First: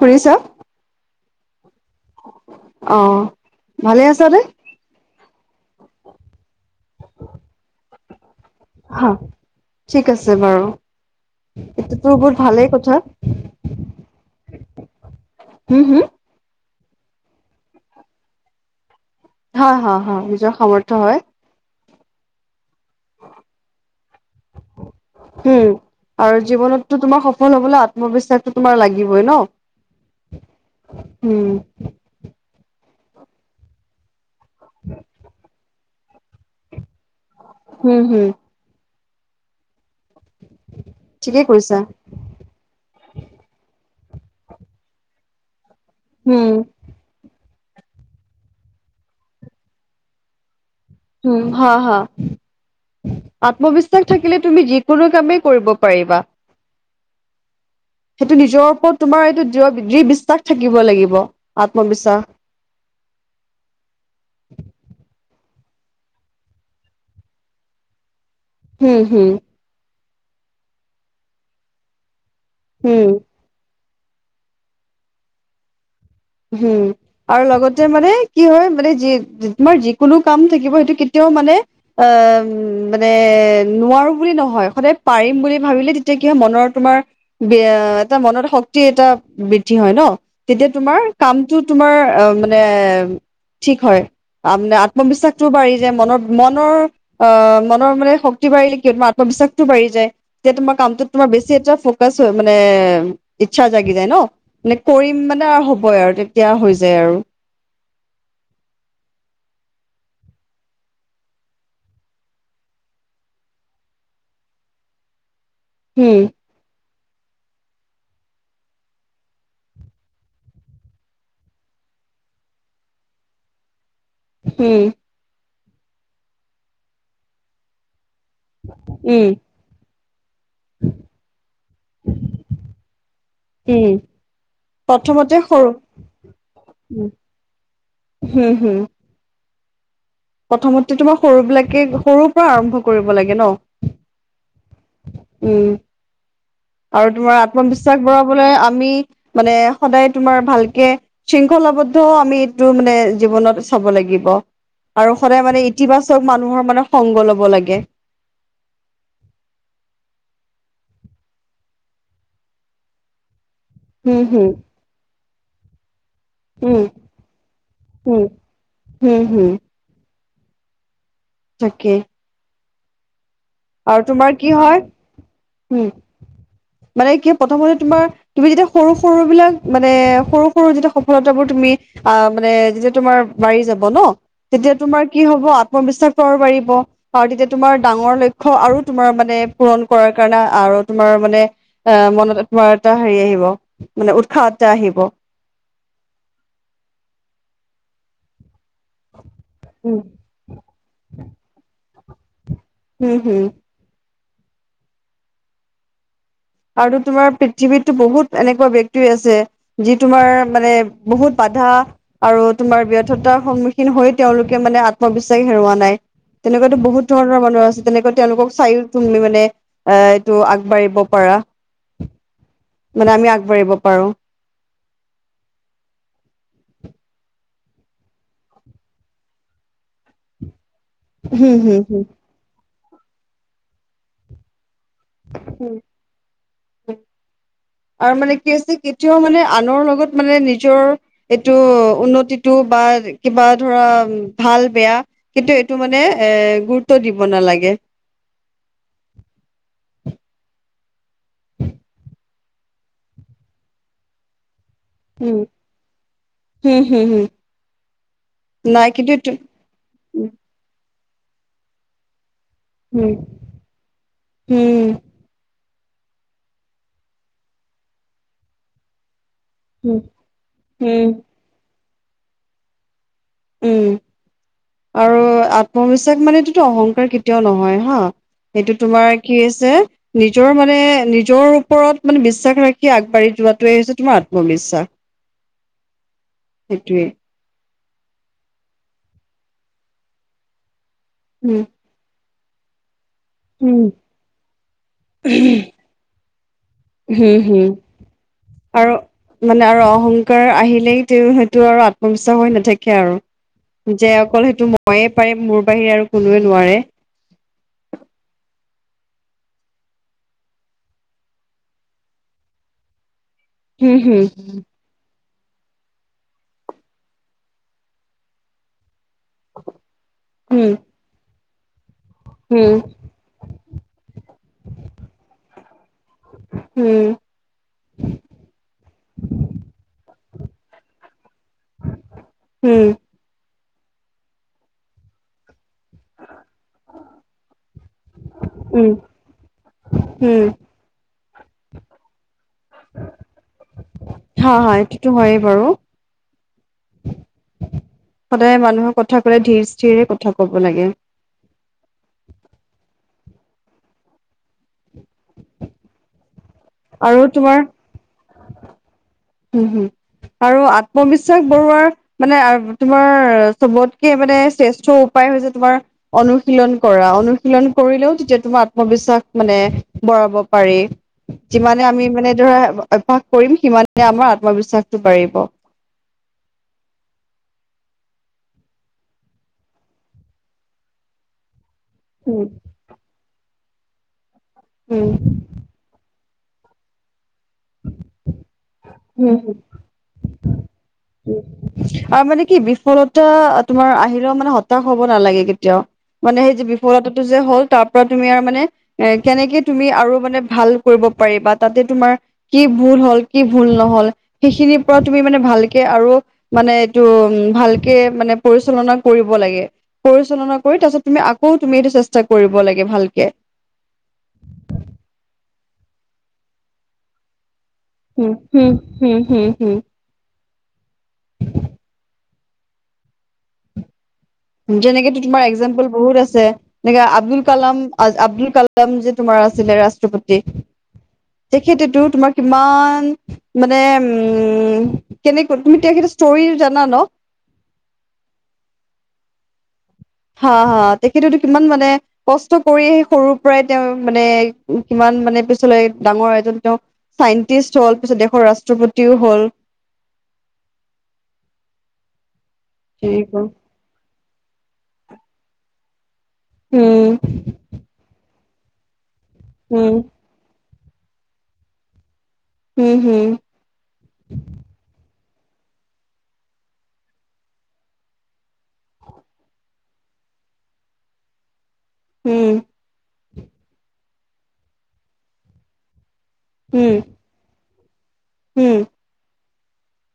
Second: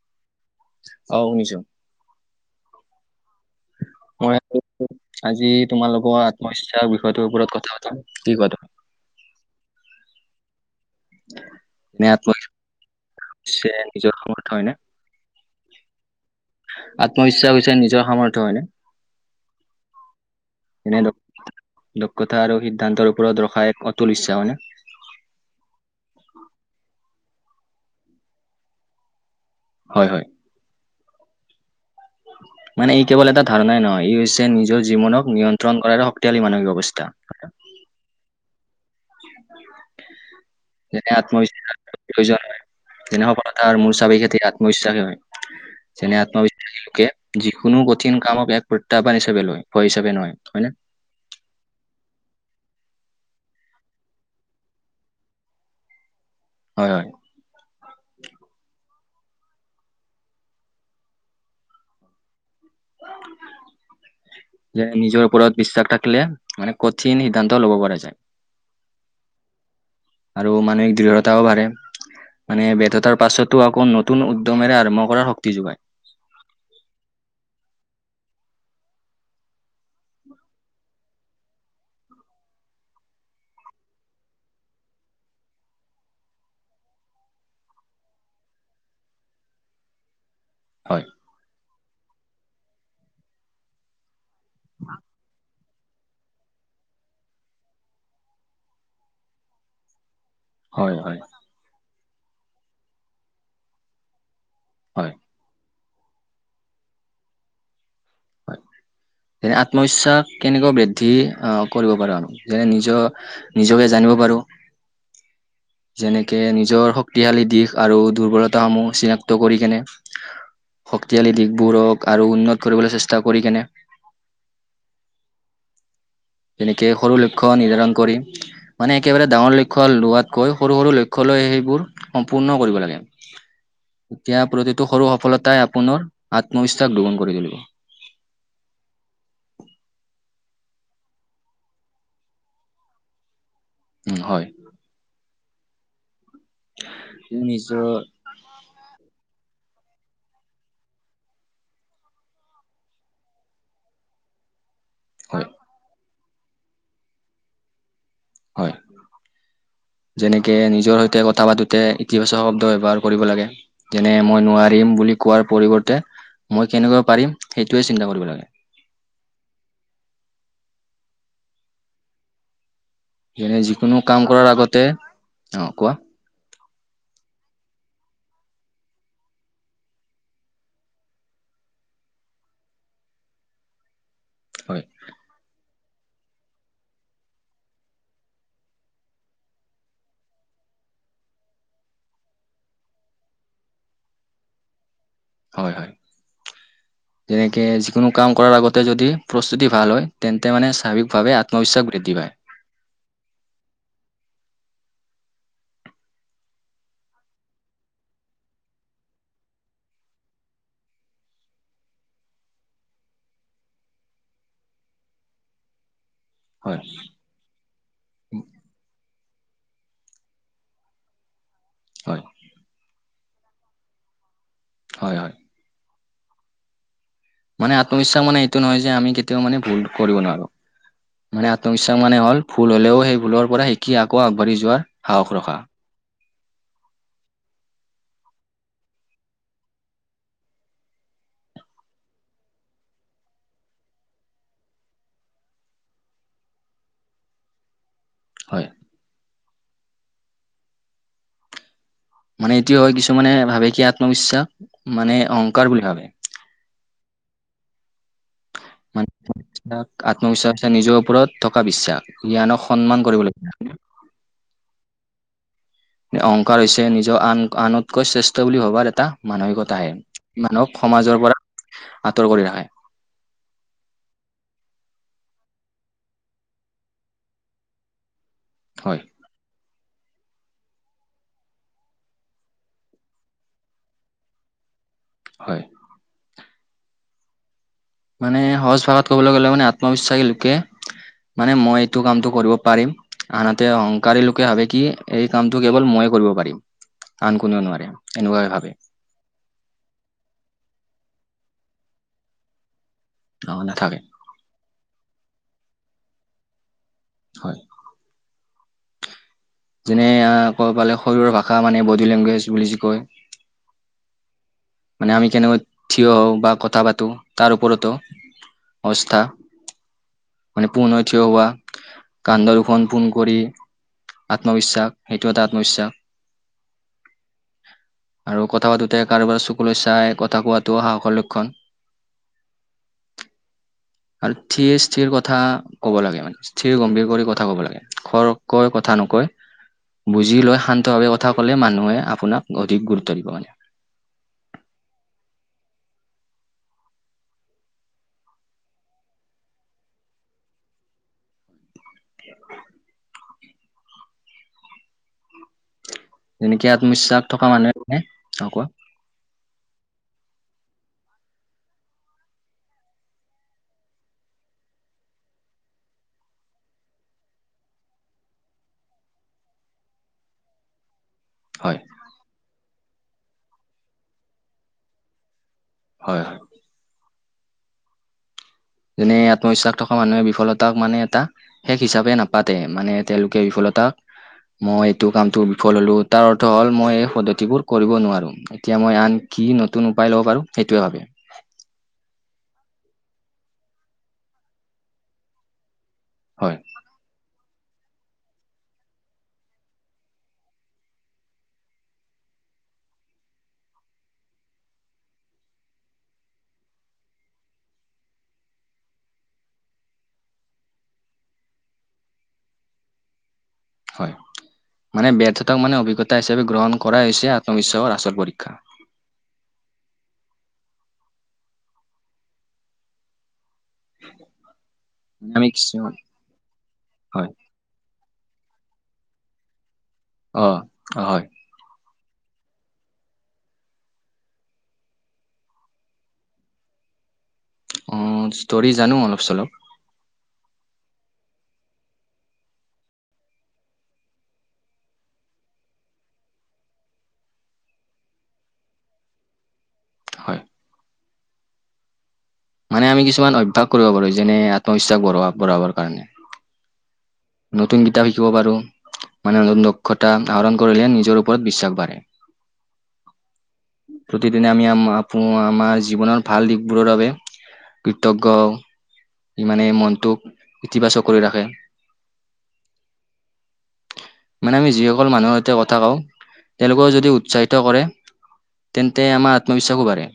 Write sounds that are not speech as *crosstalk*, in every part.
ফুৰিছ অ শুনিছোঁ অ ভালে আছা মই নে আজি তোমালোকৰ আত্মবিশ্বাস বিষয়টোৰ ওপৰত কথা পম ঠিক কথা হ ঠিক আছে বাৰু। এনে এইটোতো বহুত আত্মবিশ্বাস ভালেই কথা হৈছে নিজৰ সামৰ্থ হয়নে হম হুম আত্মবিশ্বাস হৈছে নিজৰ সামৰ্থ হয়নে হয় হয় হয় নিজৰ সামৰ্থ হয়। লোক কথা আৰু সি সিদ্ধান্তৰ ওপৰত ৰখা এক অতুল ইচ্ছা মানে। ম হ'বোলে আত্মবিশ্বাসটো তোমাৰ লাগিবই ন হয় হয় উম। মানে ই কেৱল এটা ধাৰণাই নহ ই হৈছে নিজৰ জীৱনক নিয়ন্ত্ৰণ কৰাৰ শ ইতয়ালি মানসিক অৱস্থা। উম হম। যেনে ঠিকেই কৈছা আত্মবিশ্বাসোৱা যেনে হতা মোৰ সব এই ক্ষ্ৰ আত্মবিশ্বাসে হয় যেনে হম আত্মবিশ্বাস লোকে। কোনো কঠিন কামক এক প্ৰত্যাহ্বান হিচাপে লয় ভয় হচাপে নহয় হয় ন। উম হা হ আত্মবিশ্বাস থাকিলে তুমি যিকোনো কামেই কৰিব পাৰিবা। হয় হয়। সেইটো নিজৰ ওপৰত তোমাৰ এইটো দৃ়বি্বাস থাকিব লাগিব আত্মবিশ্বাস। যে নিজৰ। ওপৰত বিশ্বাস থাকখিলে মানে কঠিন সিদ্ধান্ত ল'ব পৰা যায়। হুম হুম। আৰু মানসিক দৃঢ়তাও বাঢ়ে মানে হম ব্যৰ্থতাৰ পাছতো আকৌ নতুন। নতুন উদ্যমেৰে আৰম্ভ কৰাৰ শক্তি যোগায়। হুম আৰু লগতে মানে কি হয় মানে যি তোমাৰ যিকোনো কাম থাকিব সেইটো কেতিয়াও। ম মানে মানে নোৱাৰো বুলি নহয় সদায় পাৰিম বুলি ভাবিলে তেতিয়া। মনৰ তোমাৰ বি এটা মনত শক্তি এটা বৃদ্ধি হয় ন তেতিয়া তোমাৰ। হয় কামটো তোমাৰ অ মানে ঠিক হয় মানে আত্মবিশ্বাস টো বাঢ়ি। ম মনৰ অ মনৰ মানে শক্তি বাঢ়িলে কি তোমাৰ আত্মবিশ্বাসতটো বাঢ়ি যায়। তেতিয়া তোমাৰ হয় কামটোত হয় তোমাৰ বেছি এটা ফকাছ হৈ মানে ইচ্ছা জাগি যায় ন। মানে হয় কৰিম মানে আৰু হ'বই আৰু তেতিয়া হৈ যায় আৰু হয় *inaudible* যেনে আত্মবিশ্বাস কেনেকৈ বৃদ্ধি অহ কৰিব পাৰো আৰু যেনে নিজৰ নিজকে জানিব। জানিব পাৰো। *inaudible* যেনেকে উম নিজৰ শক্তিশালী দিশ আৰু দুৰ্বলতাসমূহ চিনাক্ত কৰিকিনে। শক্তিশালী দিশবোৰক আৰু উন্নত কৰিবলৈ চেষ্টা কৰি কেনে উম তেনেকে সৰু লক্ষ্য নিৰ্ধাৰণ কৰি। *unintelligible* মানে একেবাৰে ডাঙৰ লক্ষ্য লোৱাতকৈ সৰু সৰু লক্ষ্য লৈ সেইবোৰ সম্পূৰ্ণ কৰিব লাগে। উম এতিয়া প্ৰতিটো সৰু প্ৰথমতে সফলতাই সৰু আপোনাৰ আত্মবিশ্বাস দুগুণ কৰি তুলিব। হুম হুম। প্ৰথমতে তোমাৰ সৰু বিলাকে সৰুৰ পৰা আৰম্ভ কৰিব লাগে ন। উম হয়। উম আৰু তোমাৰ নিজৰ আত্মবিশ্বাস বৰাবলৈ। আমি মানে সদায় তোমাৰ ভালকে শৃংখলাবদ্ধ ও আমি এইটো মানে জীৱনত। চাব লাগিব আৰু সদায় হয় মানে ইতিবাচক মানুহৰ মানে সংগ ল'ব লাগে। হয়। যেনেকে নিজৰ সৈতে কথা পাতোতে ইতিবাচক শব্দ ব্যৱহাৰ কৰিব লাগে। যেনে হম মই হম নোৱাৰিম বুলি কোৱাৰ পৰিৱৰ্তে - মই উম কেনকা পাৰিম সেইটোৱে চিন্তা কৰিব লাগে। উম হুম। তাকে। যেনে যিকোনো আৰু কাম তোমাৰ কৰাৰ কি হয় আগতে অ উম কোৱা মানে কি প্ৰথমতে তোমাৰ তুমি যেতিয়া সৰু সৰু বিলাক মানে সৰু সৰু যেতিয়া সফলতাবোৰ তুমি আ মানে যেতিয়া তোমাৰ বাৰী যাব ন তেতিয়া হয় তোমাৰ কি হব আত্মবিশ্বাসটো আৰু বাৰিব আৰু তেতিয়া তোমাৰ ডাঙৰ লক্ষ্য আৰু তোমাৰ মানে পূৰণ কৰাৰ কাৰণে আৰু তোমাৰ মানে অ মনত তোমাৰ এটা হেৰি আহিব মানে উৎসাহ এটা আহিব হয় হয় যেনেকে যিকোনো কাম কৰাৰ আগত যদি প্ৰস্তুতি উম ভাল হয় তেন্তে মানে স্বাভাৱিকভাৱে আত্মবিশ্বাস বৃদ্ধি পায় হম হম আৰু তোমাৰ পৃথিৱীততো বহুত এনেকুৱা ব্যক্তি আছে যি তোমাৰ মানে বহুত বাধা আৰু তোমাৰ ব্যৰ্থতাৰ সন্মুখীন হৈ তেওঁলোকে মানে আত্মবিশ্বাস হেৰুওৱা নাই হয় তেনেকুৱাতো বহুত ধৰণৰ মানুহ আছে তেনেকুৱা তেওঁলোকক চাইও তুমি মানে এ এইটো আগবাঢ়িব পাৰা হয় মানে আমি আগবাঢ়িব পাৰো হয় হয় *inaudible* মানে আত্মবিশ্বাস মানে এইটো নহয় যে আমি কেতিয়াও মানে ভুল কৰিব নোৱাৰো মানে হম আত্মবিশ্বাস হম মানে হ'ল ভুল হ'লেও সেই ভুলৰ পৰা শিকি আকৌ আগবাঢ়ি যোৱাৰ হাহখ ৰখা *unintelligible* উম আৰু মানে কি হৈছে কেতিয়াও মানে আনৰ লগত মানে নিজৰ এইটো উন্নতিটো বা কিবা ধৰা ভাল বেয়া কিন্তু এইটো মানে এ গুৰুত্ব দিব নালাগে এ হয় মানে এইটোও হয় কিছুমানানে ভাবে কি আত্মবিশ্বাস মানে উম অহংকাৰ বুলি ভাবে হম হম হুম মানে আত্মবিশ্বাসে নিজৰ ওপৰত থকা বিশ্বাস জ্ঞানক সন্মান উম কৰিব লাগিব উম অহংকাৰ হৈছে নিজৰ আন আনতকৈ শ্ৰেষ্ঠ বুলি ভবাৰ এটা মানসিকতা আহে উম মানুহক উম সমাজৰ পৰা আঁতৰ কৰি ৰাখে উম আৰু আত্মবিশ্বাস মানেটোতো অহংকাৰ কেতিয়াও নহয় হা সেইটো হয় তোমাৰ কি আ হৈছে নিজৰ মানে নিজৰ ওপৰত মানে বিশ্বাস ৰাখি আগবাঢ়ি যোৱাটোৱে হৈছে তোমাৰ আত্মবিশ্বাস হয় সেইটোৱে মানে সহজ ভাষাত কবলৈ গ'লে মানে আত্মবিশ্বাসী লোকে মানে উম মই এইটো কামটো কৰিব পাৰিম আনহাতে উম অহংকাৰী লোকে ভাবে কি এই কামটো হম কেৱল মই কৰিব পাৰিম আন হম কোনেও হুম নোৱাৰে এনেকুৱাই ভাবে আৰু মানে আৰু অহংকাৰ আহিলেই তেওঁ সেইটো আৰু আত্মবিশ্বাস হৈ নাথাকে অ আৰু নাথাকে যে অকল সেইটো মইে পাৰি মোৰ বাহিৰে আৰু কোনোৱে নোৱাৰে হয় যেনে কব পালে শৰীৰৰ ভাষা মানে বডি লেংগুৱেজ বুলি কয় হম হুম হুম মানে আমি কেনেকৈ থিয় হওঁ বা কথা পাতো তাৰ ওপৰতো অৱস্থা মানে পুণ থিয় হোৱা কাণ্ড হম হম দুখন পোন কৰি আত্মবিশ্বাস সেইটো এটা আত্মবিশ্বাস *unintelligible* উম আৰু কথা পাতোতে কাৰোবাৰ চু সকললৈ চাই কথা কোৱাাতটো সাহস লক্ষণ হম আৰু সিৰে স্থিৰ কথা ক'ব লাগে মানে স্থিৰ গম্ভীৰ কৰি কথা ক'ব লাগে খৰ কয় উম কথা নকয় বুজি উম, লৈ শান্তভাৱে কথা কলে মানুহে আপোনাক অধিক গুৰুত্ব দিব মানে হা হয় এইটোতো হয়ে বাৰু সদায়ে মানুহক কথা কলে ধিৰ স্থিৰে কথা কব লাগে যেনেকে আৰু আত্মবিশ্বাস থকা মানুহে আকৌ উম হম আৰু আত্মবিশ্বাস বঢ়োৱাৰ মানে তোমাৰ চবতকে মানে শ্ৰেষ্ঠ উপায় হৈছে তোমাৰ অনুশীলন কৰা অনুশীলন কৰিলেও তেতিয়া তোমাৰ আত্মবিশ্বাস মানে ব পাব পাৰি হয় যিমানে আমি মানে ধৰা অভ্যাস কৰিম সিমানে আমাৰ আত্মবিশ্বাসটো বাঢ়িব হয় হয় যেনে আত্মবিশ্বাস থকা মানুহে বিফলতাক মানে এটা শেষ হিচাপে উম, নাপাতে মানে তেওঁলোকে বিফলতা মই এইটো উম, কামটো বিফল হ'লো তাৰ অৰ্থ হ'ল মই এই পদ্ধতিবোৰ কৰিব নোৱাৰোঁ এতিয়া মই আন উম। কি নতুন উপায় ল'ব পাৰো সেইটোৱে ভাবিম আৰু মানে কি বিফলতা তোমাৰ আহিলেও মানে হতাশ হব নালাগে কেতিয়াও মানে সেই হয় যে বিফলতাটো যে হ'ল তাৰ পৰা তুমি আৰু মানে এ কেনেকে তুমি আৰু মানে ভাল কৰিব পাৰি বা তাতে তোমাৰ কি ভুল হ'ল কি ভুল নহল সেইখিনিৰ পৰা তুমি মানে ভালকে আৰু মানে এইটো উ ভালকে মানে পৰিচালনা কৰিব লাগে পৰিচালনা কৰি তাৰপিছত তুমি আকৌ তুমি এইটো চেষ্টা কৰিব লাগে ভালকে হয় মানে বেথ এটাক মানে অভিজ্ঞতা হিচাপে গ্ৰহণ কৰা হৈছে সম শৰ আচল হুম, পৰীক্ষা হুম, হুম, হুম, হুম। উ যেনেকে তোমাৰ একজাম্পল বহুত আছে এনেকে হয় আব্দুল কালাম আব্দুল কালাম যে তোমাৰ আছিলে ৰাষ্ট্ৰপতি অ অ হয় তেখেতেতো তোমাৰ কিমান মানে উ কেনেকৈ তুমি তেখেতৰ ষ্টৰি জানা ন অ ষ্টৰি জানো অলপ চলপ হা হা তেখেতেতো কিমান মানে কষ্ট কৰি আহি সৰুৰ পৰাই তেওঁ মানে কিমান কিমানে পিছলৈ ডাঙৰ এজন তেওঁ চাইণ্টিষ্ট হল পিছত দেশৰ ৰাষ্ট্ৰপতিও হ'ল হয় মানে আমি কিছুমান তেনেকুৱা অভ্যাস কৰিব পাৰো যেনে আত্মবিশ্বাস বঢ়োৱা বঢ়াবৰ কাৰণে উম নতুন কিতাপ শিকিব পাৰো মানে নতুন উম দক্ষতা আহৰণ কৰিলে নিজৰ ওপৰত বিশ্বাস বাঢ়ে উম হম প্ৰতিদিনে আমি আমাৰ ও আমাৰ জীৱনৰ ভাল দিশবোৰৰ বাবে কৃতজ্ঞ ই মানে মনটোক ইতিবাচক কৰি ৰাখে উম মানে আমি যিসকল মানুহৰ সৈতে কথা কও তেওঁলোকেও হম যদি উৎসাহিত কৰে হম তেন্তে আমাৰ আত্মবিশ্বাসো বাঢ়ে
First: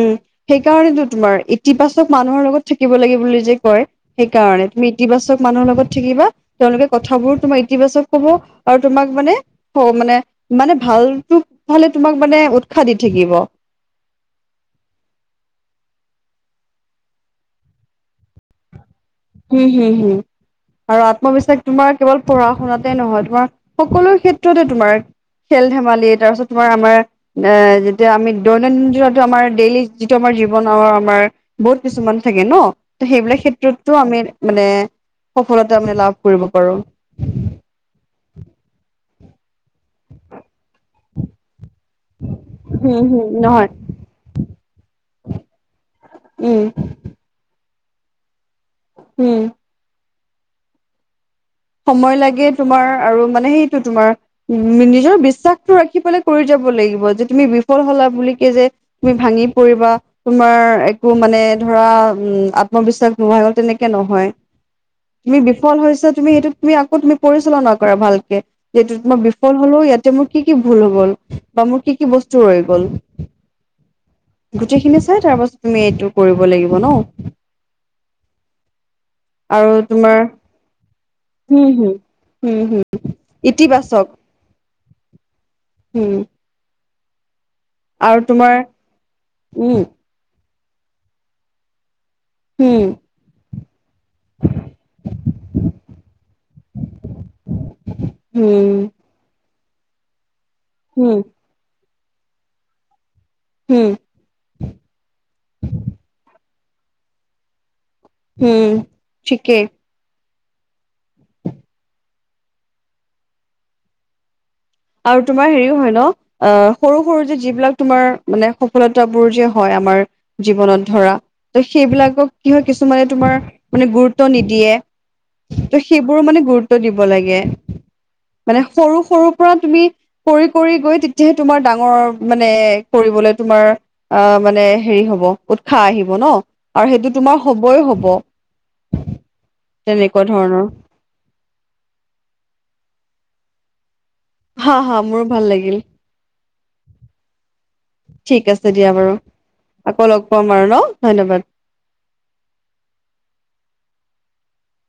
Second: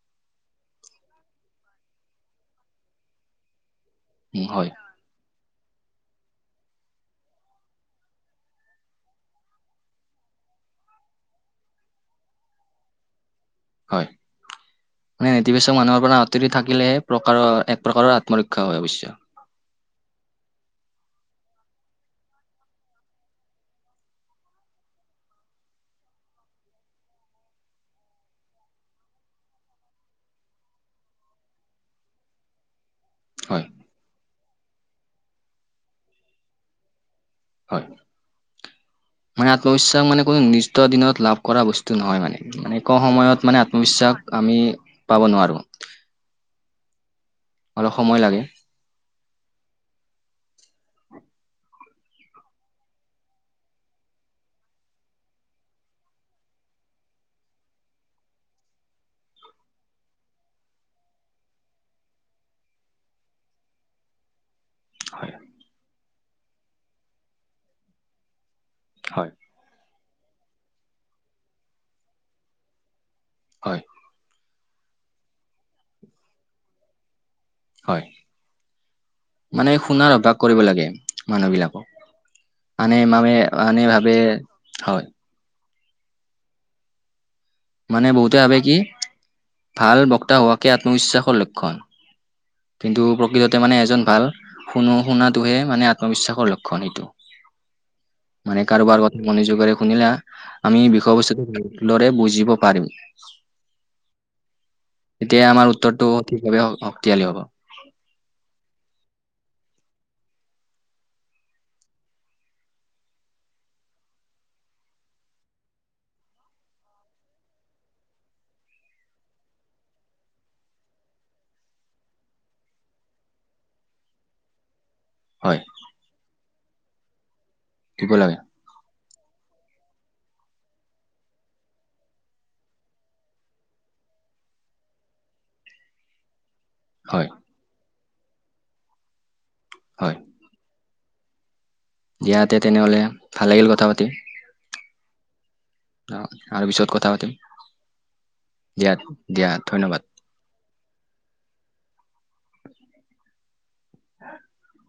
উম সেইকাৰণেতো তোমাৰ ইতিবাচক মানুহৰ লগত থাকিব লাগে বুলি যে কয় উম সেইকাৰণে হয় তুমি ইতিবাচক মানুহৰ লগত থাকিবা তেওঁলোকে কথাবোৰ তোমাৰ ইতিবাচক কব আৰু তোমাক মানে মানে মানে ভালতো ফালে তোমাক মানে উৎসাহ দি থাকিব হয় মানে নেতিবাচক মানুহৰ পৰা আঁতৰি থাকিলেহে প্ৰকাৰৰ এক প্ৰকাৰৰ আত্মৰক্ষা হয় অৱশ্যে হুম হুম হুম আৰু আত্মবিশ্বাস তোমাৰ কেৱল পঢ়া শুনাতে নহয় তোমাৰ সকলো ক্ষেত্ৰতে তোমাৰ খেল ধেমালি তাৰপিছত তোমাৰ আমাৰ এ যেতিয়া আমি দৈনন্দিন জীৱনতো আমাৰ ডেইলি যিটো আমাৰ জীৱনৰ আমাৰ বহুত কিছুমান থাকে ন ত সেইবিলাক হয় ক্ষেত্ৰতটো আমি মানে সফলতা মানে লাভ কৰিব পাৰো। হয় মানে আত্মবিশ্বাস মানে কোনো নিৰ্দিষ্ট দিনত লাভ কৰা বস্তু নহয় মানে মানে এক উম, সময়ত হুম, মানে নহয় আত্মবিশ্বাস আমি পাব নোৱাৰো। উম অলপ সময় লাগে। উম সময় লাগে তোমাৰ আৰু মানে সেইটো তোমাৰ উ নিজৰ বিশ্বাসটো ৰাখি পেলাই কৰি যাব লাগিব যে তুমি বিফল হলা বুলি কে যে তুমি ভাঙি পৰিবা তোমাৰ একো মানে ধৰা উম আত্মবিশ্বাস নোহাৱাই হৈ গ'ল তেনেকে নহয় হয় তুমি বিফল হৈছা তুমি সেইটো তুমি আকৌ তুমি পৰিচালনা কৰা ভালকে যিটোত মই হয় বিফল হলেও ইয়াতে মোৰ কি কি ভুল হৈ গল বা মোৰ কি কি বস্তু ৰৈ গ'ল হয় গোটেইখিনি চাই তাৰ পাছত তুমি এইটো কৰিব লাগিব ন হয় আৰু মানে শুনাৰ তোমাৰ অভ্যাস কৰিব লাগে মানে হম হম বিলাকক হম হম মানে মানে মানুহে ভাবে হয় উম মানে বহুতে ভাবে কি? উম ভাল বক্তা হোৱাকে আত্মবিশ্বাসৰ লক্ষণ। হম কিন্তু প্ৰকৃততে মানে এজন। ভাল শুনো শুনাটোহে মানে আত্মবিশ্বাসৰ লক্ষণ এইটো। মানে উম, কাৰোবাৰ কথা মনোযোগেৰেও শুনিলা আমি হুম, বিষয় বস্তুটো লৰে বুজিব পাৰিম। হম তেতিয়া আমাৰ উত্তৰটো সঠিকভাৱে শক্তিশালী হ'ব। হম থিকেই। আৰু তোমাৰ হেৰি হয় ন? অ সৰু সৰু যে যিবিলাক তোমাৰ মানে সফলতাবোৰ যে হয় আমাৰ জীৱনত ধৰা ত সেইবিলাকক কিয় কিছুমানে তোমাৰ মানে গুৰুত্ব নিদিয়ে। হয় ত সেইবোৰো মানে গুৰুত্ব দিব লাগে। দিব লাগে মানে সৰু সৰু পৰা তুমি কৰি কৰি গৈ তেতিয়াহে তোমাৰ ডাঙৰ মানে কৰিবলে তোমাৰ আ মানে হেৰি হব উৎসাহ আহিব ন আৰু সেইটো হয় তোমাৰ হবই হব। হয় তেনেকুৱা ধৰণৰ। দিয়া তে তেনেহলে ভাল লাগিল কথা পাতি। হ হ মোৰো ভাল লাগিল। অহ আৰু পিছত কথা পাতিম। ঠিক আছে দিয়া বাৰু দিয়া ধন্যবাদ আকৌ লগ পাম আৰু ন। ধন্যবাদ। *unintelligible*